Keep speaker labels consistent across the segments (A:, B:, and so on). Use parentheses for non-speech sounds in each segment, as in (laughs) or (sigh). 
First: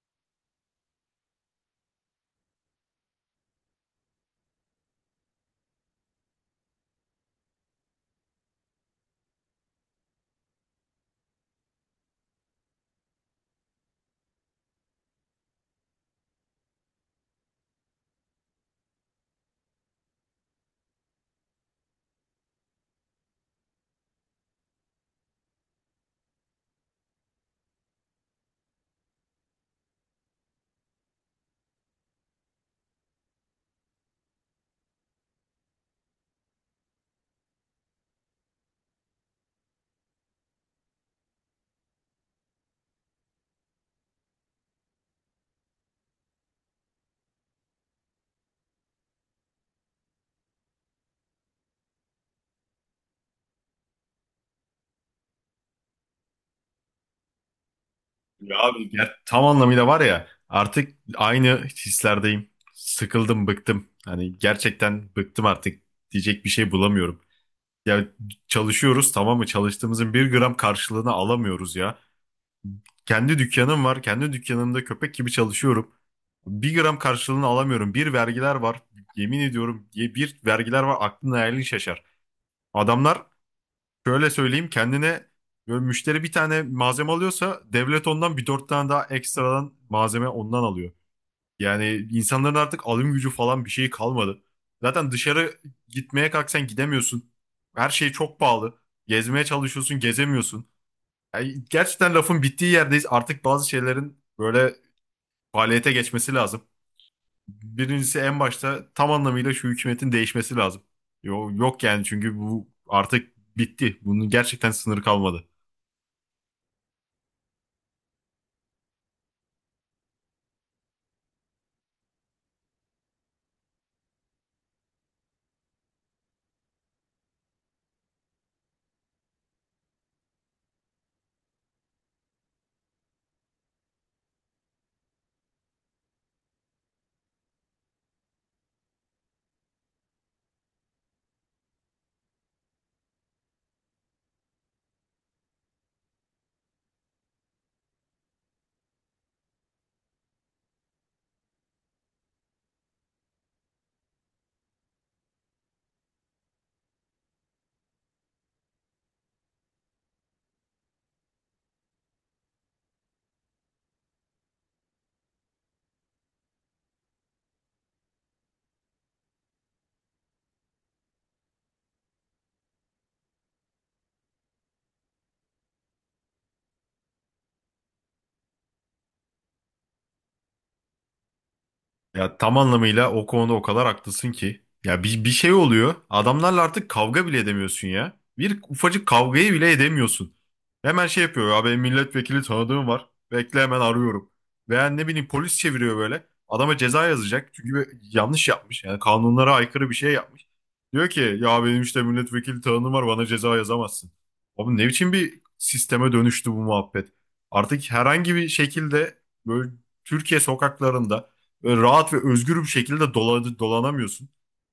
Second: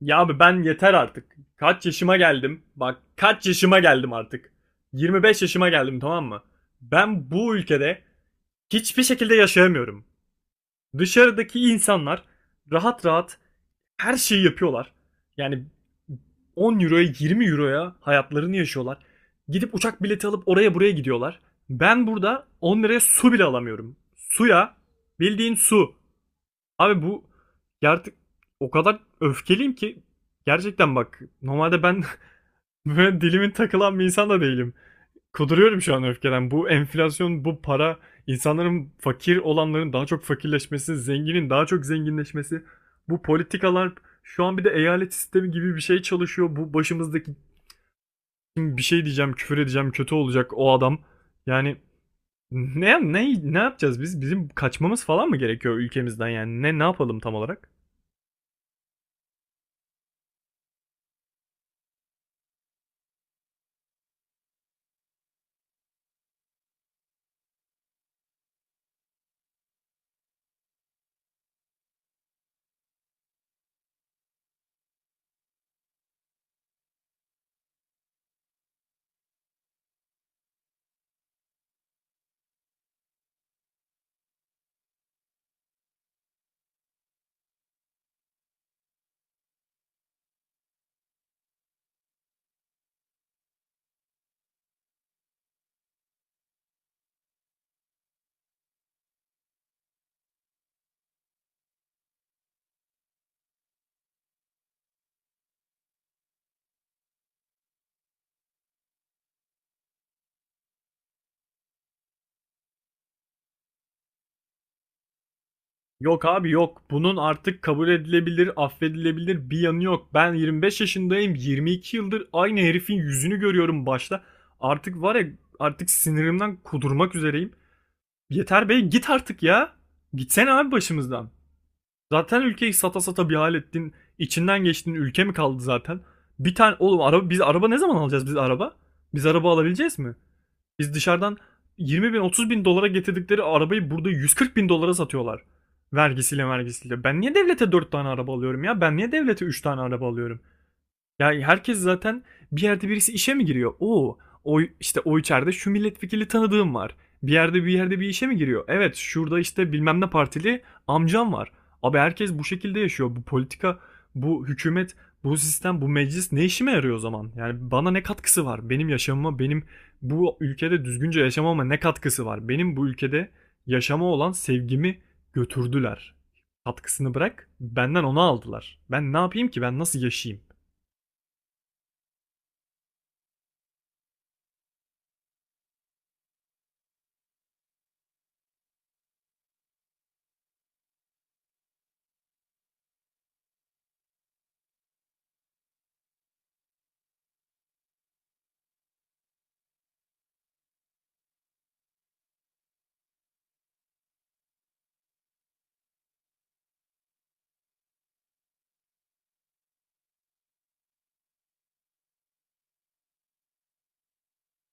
A: Ya abi ben yeter artık. Kaç yaşıma geldim? Bak kaç yaşıma geldim artık. 25 yaşıma geldim, tamam mı? Ben bu ülkede hiçbir şekilde yaşayamıyorum. Dışarıdaki insanlar rahat rahat her şeyi yapıyorlar. Yani 10 euroya 20 euroya hayatlarını yaşıyorlar. Gidip uçak bileti alıp oraya buraya gidiyorlar. Ben burada 10 liraya su bile alamıyorum. Suya, bildiğin su. Abi bu, ya artık o kadar öfkeliyim ki, gerçekten bak, normalde ben (laughs) böyle dilimin takılan bir insan da değilim. Kuduruyorum şu an öfkeden. Bu enflasyon, bu para, insanların, fakir olanların daha çok fakirleşmesi, zenginin daha çok zenginleşmesi, bu politikalar, şu an bir de eyalet sistemi gibi bir şey çalışıyor. Bu başımızdaki... Şimdi bir şey diyeceğim, küfür edeceğim, kötü olacak o adam. Yani ne yapacağız biz? Bizim kaçmamız falan mı gerekiyor ülkemizden yani? Ne yapalım tam olarak?
B: Ya abi ya tam anlamıyla var ya artık aynı hislerdeyim. Sıkıldım, bıktım. Hani gerçekten bıktım artık diyecek bir şey bulamıyorum. Ya çalışıyoruz tamam mı? Çalıştığımızın bir gram karşılığını alamıyoruz ya. Kendi dükkanım var. Kendi dükkanımda köpek gibi çalışıyorum. Bir gram karşılığını alamıyorum. Bir vergiler var. Yemin ediyorum diye bir vergiler var. Aklın hayalin şaşar. Adamlar. Şöyle söyleyeyim kendine, böyle müşteri bir tane malzeme alıyorsa devlet ondan bir dört tane daha ekstradan malzeme ondan alıyor. Yani insanların artık alım gücü falan bir şey kalmadı. Zaten dışarı gitmeye kalksan gidemiyorsun. Her şey çok pahalı. Gezmeye çalışıyorsun gezemiyorsun. Yani gerçekten lafın bittiği yerdeyiz. Artık bazı şeylerin böyle faaliyete geçmesi lazım. Birincisi en başta tam anlamıyla şu hükümetin değişmesi lazım. Yok yani, çünkü bu artık bitti. Bunun gerçekten sınırı kalmadı.
A: Yok abi, yok. Bunun artık kabul edilebilir, affedilebilir bir yanı yok. Ben 25 yaşındayım. 22 yıldır aynı herifin yüzünü görüyorum başta. Artık var ya, artık sinirimden kudurmak üzereyim. Yeter bey, git artık ya. Gitsene abi başımızdan. Zaten ülkeyi sata sata bir hal ettin. İçinden geçtin. Ülke mi kaldı zaten? Bir tane oğlum araba, biz araba ne zaman alacağız, biz araba? Biz araba alabileceğiz mi? Biz dışarıdan 20 bin 30 bin dolara getirdikleri arabayı burada 140 bin dolara satıyorlar. Vergisiyle vergisiyle. Ben niye devlete 4 tane araba alıyorum ya? Ben niye devlete 3 tane araba alıyorum? Ya herkes zaten bir yerde, birisi işe mi giriyor? Oo, o işte, o içeride şu milletvekili tanıdığım var. Bir yerde, bir yerde bir işe mi giriyor? Evet, şurada işte bilmem ne partili amcam var. Abi herkes bu şekilde yaşıyor. Bu politika, bu hükümet, bu sistem, bu meclis ne işime yarıyor o zaman? Yani bana ne katkısı var? Benim yaşamıma, benim bu ülkede düzgünce yaşamama ne katkısı var? Benim bu ülkede yaşama olan sevgimi götürdüler. Katkısını bırak, benden onu aldılar. Ben ne yapayım ki? Ben nasıl yaşayayım?
B: Ya tam anlamıyla o konuda o kadar haklısın ki. Ya bir şey oluyor. Adamlarla artık kavga bile edemiyorsun ya. Bir ufacık kavgayı bile edemiyorsun. Hemen şey yapıyor. Abi milletvekili tanıdığım var. Bekle hemen arıyorum. Veya ne bileyim polis çeviriyor böyle. Adama ceza yazacak. Çünkü yanlış yapmış. Yani kanunlara aykırı bir şey yapmış. Diyor ki ya benim işte milletvekili tanıdığım var, bana ceza yazamazsın. Abi ne biçim bir sisteme dönüştü bu muhabbet. Artık herhangi bir şekilde böyle Türkiye sokaklarında böyle rahat ve özgür bir şekilde dolanamıyorsun.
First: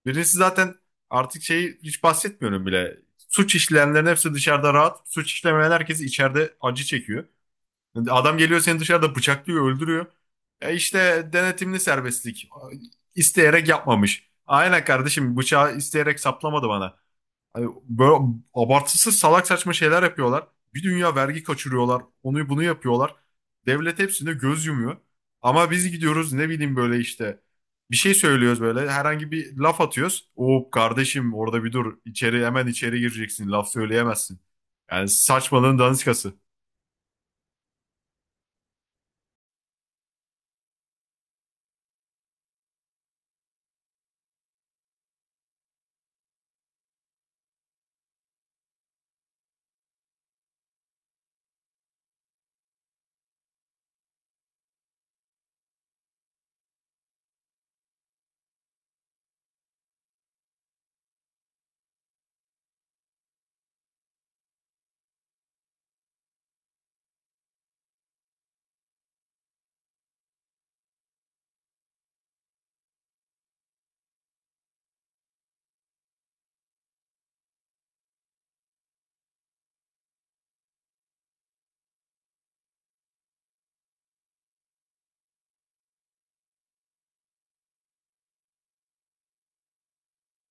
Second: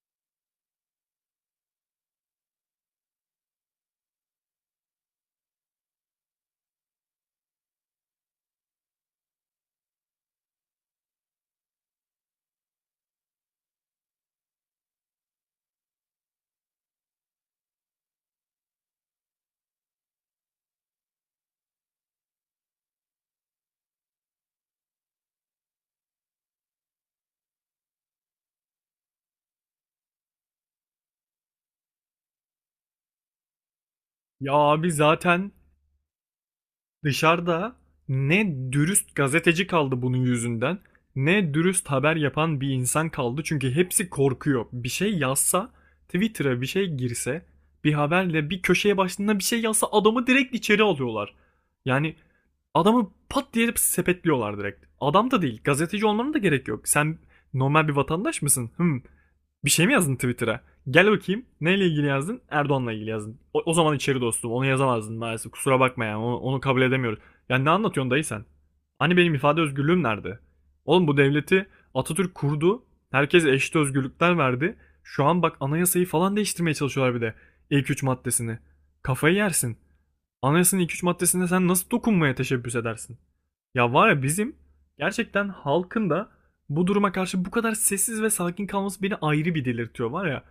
B: Birincisi zaten artık şeyi hiç bahsetmiyorum bile. Suç işleyenlerin hepsi dışarıda rahat. Suç işlemeyen herkes içeride acı çekiyor. Yani adam geliyor seni dışarıda bıçaklıyor, öldürüyor. E işte denetimli serbestlik. İsteyerek yapmamış. Aynen kardeşim, bıçağı isteyerek saplamadı bana. Hani böyle abartısı salak saçma şeyler yapıyorlar. Bir dünya vergi kaçırıyorlar. Onu bunu yapıyorlar. Devlet hepsine göz yumuyor. Ama biz gidiyoruz ne bileyim böyle işte bir şey söylüyoruz, böyle herhangi bir laf atıyoruz. Oo kardeşim, orada bir dur, içeri hemen içeri gireceksin, laf söyleyemezsin.
A: Ya abi,
B: Yani
A: zaten
B: saçmalığın daniskası.
A: dışarıda ne dürüst gazeteci kaldı bunun yüzünden, ne dürüst haber yapan bir insan kaldı. Çünkü hepsi korkuyor. Bir şey yazsa, Twitter'a bir şey girse, bir haberle, bir köşeye başlığında bir şey yazsa adamı direkt içeri alıyorlar. Yani adamı pat diye sepetliyorlar direkt. Adam da değil, gazeteci olmanın da gerek yok. Sen normal bir vatandaş mısın? Hmm. Bir şey mi yazdın Twitter'a? Gel bakayım. Neyle ilgili yazdın? Erdoğan'la ilgili yazdın. O zaman içeri dostum. Onu yazamazdın maalesef. Kusura bakma yani. Onu kabul edemiyoruz. Yani ne anlatıyorsun dayı sen? Hani benim ifade özgürlüğüm nerede? Oğlum bu devleti Atatürk kurdu. Herkese eşit özgürlükler verdi. Şu an bak, anayasayı falan değiştirmeye çalışıyorlar bir de. İlk 3 maddesini. Kafayı yersin. Anayasanın ilk 3 maddesine sen nasıl dokunmaya teşebbüs edersin? Ya var ya, bizim gerçekten halkın da bu duruma karşı bu kadar sessiz ve sakin kalması beni ayrı bir delirtiyor var ya.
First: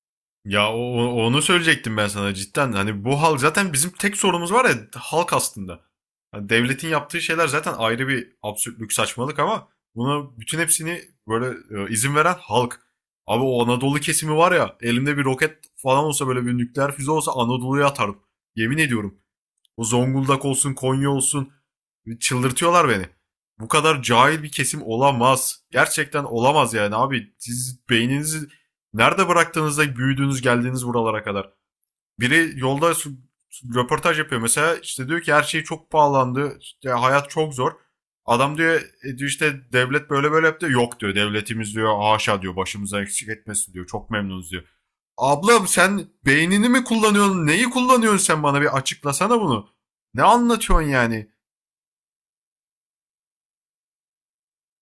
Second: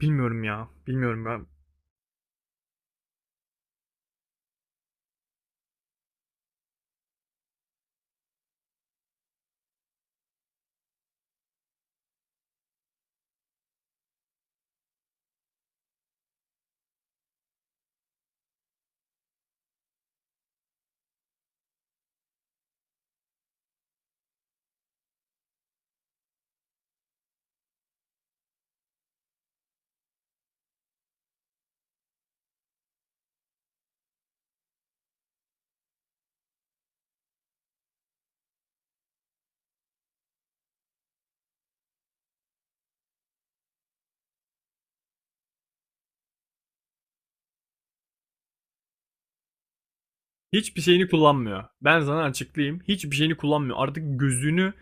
A: Bilmiyorum ya.
B: Ya
A: Bilmiyorum ya.
B: onu söyleyecektim ben sana cidden. Hani bu hal zaten bizim tek sorunumuz var ya, halk aslında. Hani devletin yaptığı şeyler zaten ayrı bir absürtlük, saçmalık ama buna bütün hepsini böyle izin veren halk. Abi o Anadolu kesimi var ya, elimde bir roket falan olsa, böyle bir nükleer füze olsa Anadolu'ya atarım. Yemin ediyorum. O Zonguldak olsun, Konya olsun. Çıldırtıyorlar beni. Bu kadar cahil bir kesim olamaz. Gerçekten olamaz yani abi. Siz beyninizi nerede bıraktığınızda büyüdüğünüz geldiğiniz buralara kadar. Biri yolda röportaj yapıyor mesela, işte diyor ki her şey çok pahalandı. İşte hayat çok zor. Adam diyor diyor işte devlet böyle böyle yaptı. Yok diyor, devletimiz diyor, haşa diyor, başımıza eksik etmesin diyor. Çok memnunuz diyor. Ablam sen beynini mi kullanıyorsun? Neyi kullanıyorsun sen, bana bir açıklasana bunu. Ne
A: Hiçbir
B: anlatıyorsun
A: şeyini
B: yani?
A: kullanmıyor. Ben sana açıklayayım. Hiçbir şeyini kullanmıyor. Artık gözünü,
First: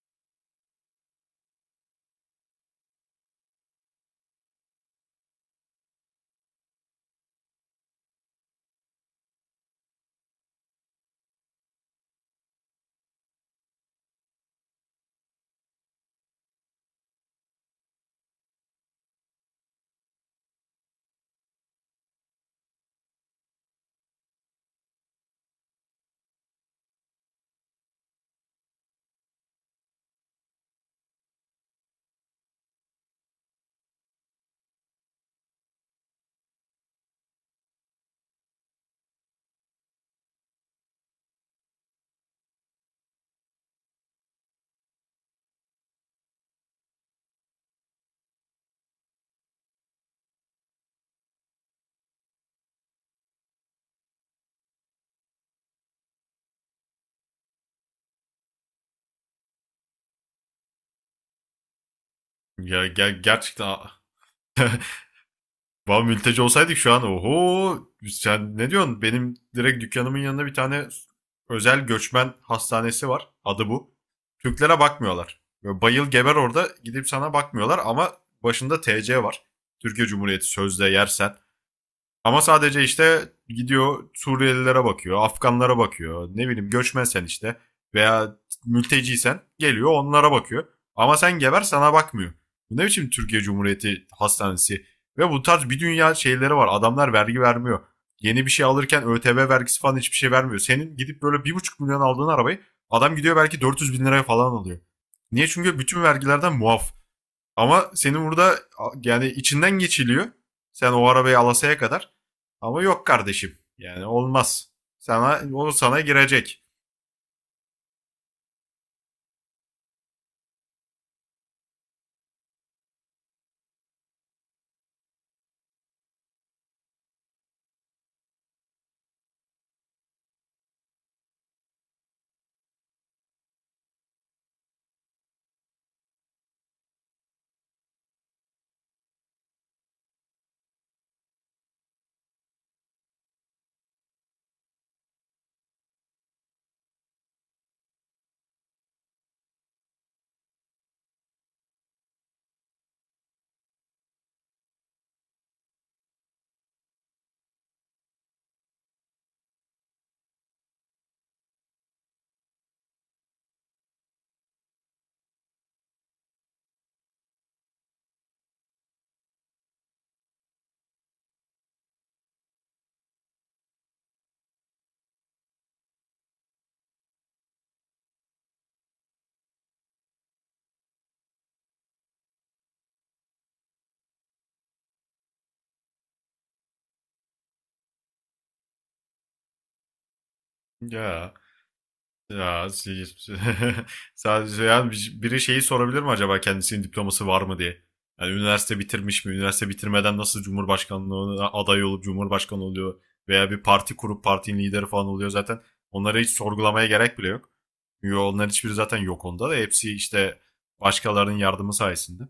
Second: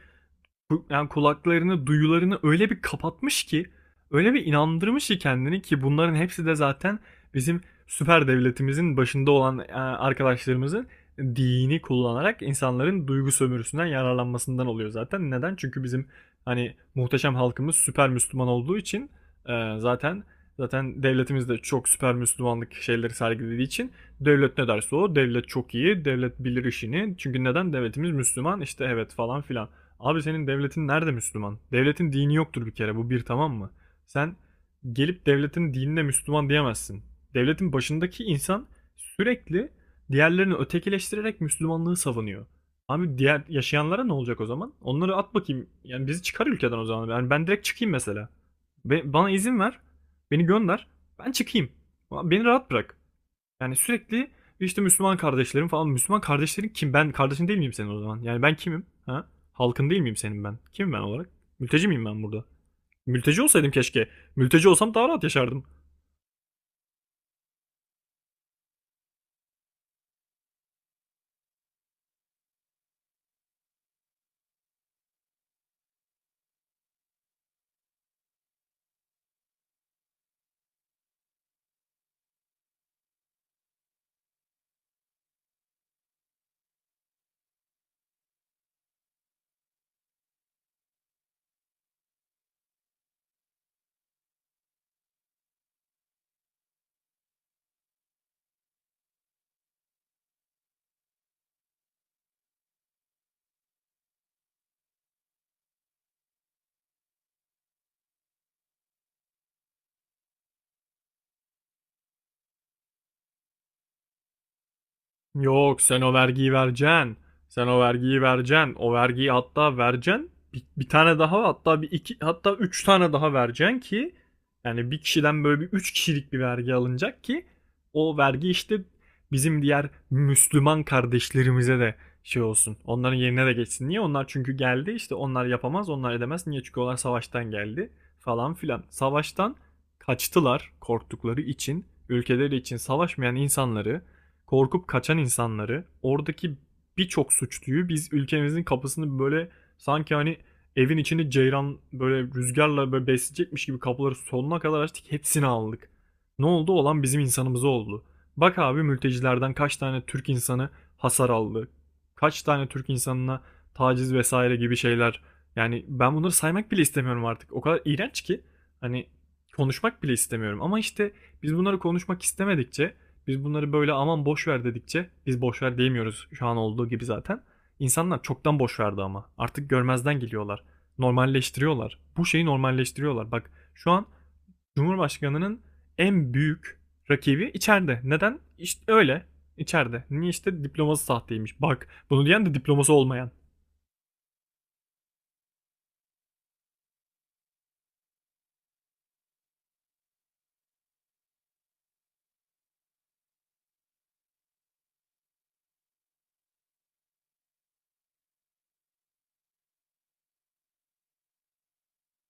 A: yani kulaklarını, duyularını öyle bir kapatmış ki, öyle bir inandırmış ki kendini, ki bunların hepsi de zaten bizim süper devletimizin başında olan arkadaşlarımızın dini kullanarak insanların duygu sömürüsünden yararlanmasından oluyor zaten. Neden? Çünkü bizim hani muhteşem halkımız süper Müslüman olduğu için, e, zaten zaten devletimiz de çok süper Müslümanlık şeyleri sergilediği için devlet ne derse, o devlet çok iyi devlet, bilir işini. Çünkü neden? Devletimiz Müslüman işte, evet falan filan. Abi senin devletin nerede Müslüman? Devletin dini yoktur bir kere, bu bir, tamam mı? Sen gelip devletin dinine Müslüman diyemezsin. Devletin başındaki insan sürekli diğerlerini ötekileştirerek Müslümanlığı savunuyor. Abi diğer yaşayanlara ne olacak o zaman? Onları at bakayım. Yani bizi çıkar ülkeden o zaman. Yani ben direkt çıkayım mesela. Bana izin ver. Beni gönder. Ben çıkayım. Beni rahat bırak. Yani sürekli işte Müslüman kardeşlerim falan. Müslüman kardeşlerin kim? Ben kardeşin değil miyim senin o zaman? Yani ben kimim? Ha? Halkın değil miyim senin ben? Kimim ben olarak? Mülteci miyim ben burada?
B: Ya
A: Mülteci olsaydım
B: gerçekten.
A: keşke. Mülteci olsam daha rahat yaşardım.
B: Vallahi mülteci olsaydık şu an oho sen ne diyorsun? Benim direkt dükkanımın yanında bir tane özel göçmen hastanesi var. Adı bu. Türklere bakmıyorlar. Böyle bayıl geber orada, gidip sana bakmıyorlar ama başında TC var. Türkiye Cumhuriyeti sözde, yersen, ama sadece işte gidiyor Suriyelilere bakıyor, Afganlara bakıyor. Ne bileyim göçmensen işte veya mülteciysen geliyor onlara bakıyor. Ama sen geber, sana bakmıyor. Bu ne biçim Türkiye Cumhuriyeti hastanesi? Ve bu tarz bir dünya şeyleri var. Adamlar vergi vermiyor. Yeni bir şey alırken ÖTV vergisi falan hiçbir şey vermiyor. Senin gidip böyle 1,5 milyon aldığın arabayı adam gidiyor belki 400 bin liraya falan alıyor. Niye? Çünkü bütün vergilerden muaf. Ama senin burada yani içinden geçiliyor. Sen o arabayı alasaya kadar. Ama yok kardeşim. Yani olmaz. Sana onu
A: Yok,
B: sana
A: sen o vergiyi
B: girecek.
A: vereceksin. Sen o vergiyi vereceksin. O vergiyi hatta vereceksin. Bir tane daha, hatta bir iki, hatta üç tane daha vereceksin ki, yani bir kişiden böyle bir üç kişilik bir vergi alınacak ki o vergi işte bizim diğer Müslüman kardeşlerimize de şey olsun. Onların yerine de geçsin. Niye? Onlar çünkü geldi işte, onlar yapamaz, onlar edemez. Niye? Çünkü onlar savaştan geldi falan filan. Savaştan kaçtılar, korktukları için ülkeleri için savaşmayan insanları, korkup kaçan insanları, oradaki birçok suçluyu, biz ülkemizin kapısını böyle sanki hani evin içini ceyran böyle rüzgarla böyle besleyecekmiş gibi kapıları sonuna kadar açtık, hepsini aldık. Ne oldu? Olan bizim insanımız oldu. Bak abi, mültecilerden kaç tane Türk insanı hasar aldı. Kaç tane Türk insanına taciz vesaire gibi şeyler. Yani ben bunları saymak bile istemiyorum artık. O kadar iğrenç ki hani konuşmak bile istemiyorum. Ama işte biz bunları konuşmak istemedikçe, biz bunları böyle aman boş ver dedikçe, biz boş ver diyemiyoruz şu an olduğu gibi zaten. İnsanlar çoktan boş verdi ama. Artık görmezden geliyorlar. Normalleştiriyorlar. Bu şeyi normalleştiriyorlar. Bak şu an Cumhurbaşkanı'nın en büyük rakibi içeride. Neden? İşte öyle. İçeride. Niye? İşte diploması
B: Ya
A: sahteymiş. Bak, bunu diyen de
B: Ya,
A: diploması
B: si-
A: olmayan.
B: (laughs) Sadece ya biri şeyi sorabilir mi acaba, kendisinin diploması var mı diye? Yani üniversite bitirmiş mi? Üniversite bitirmeden nasıl Cumhurbaşkanlığına aday olup Cumhurbaşkanı oluyor? Veya bir parti kurup partinin lideri falan oluyor zaten. Onları hiç sorgulamaya gerek bile yok. Çünkü onlar hiçbiri zaten yok onda da. Hepsi işte başkalarının yardımı sayesinde.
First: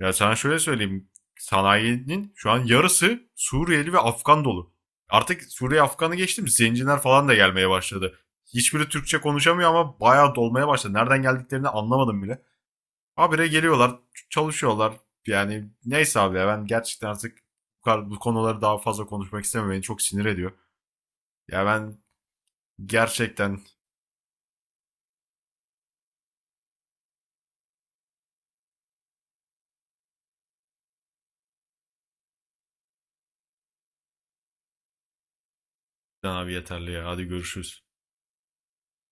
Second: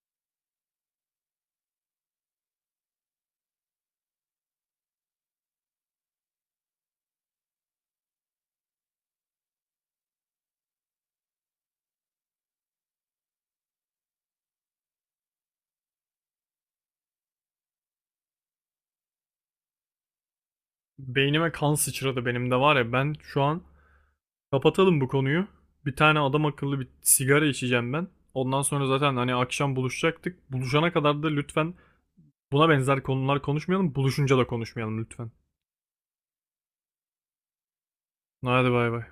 B: Ya sana şöyle söyleyeyim. Sanayinin şu an yarısı Suriyeli ve Afgan dolu. Artık Suriye Afgan'ı geçtim. Zenciler falan da gelmeye başladı. Hiçbiri Türkçe konuşamıyor ama bayağı dolmaya başladı. Nereden geldiklerini anlamadım bile. Habire geliyorlar, çalışıyorlar. Yani neyse abi ya, ben gerçekten artık bu konuları daha fazla konuşmak istemiyorum. Beni çok sinir ediyor.
A: Beynime
B: Ya
A: kan
B: ben
A: sıçradı benim de var ya, ben şu
B: gerçekten
A: an... Kapatalım bu konuyu. Bir tane adam akıllı bir sigara içeceğim ben. Ondan sonra zaten hani akşam buluşacaktık. Buluşana kadar da lütfen buna benzer konular konuşmayalım. Buluşunca da konuşmayalım lütfen.
B: abi, yeterli ya. Hadi görüşürüz.
A: Hadi bay bay.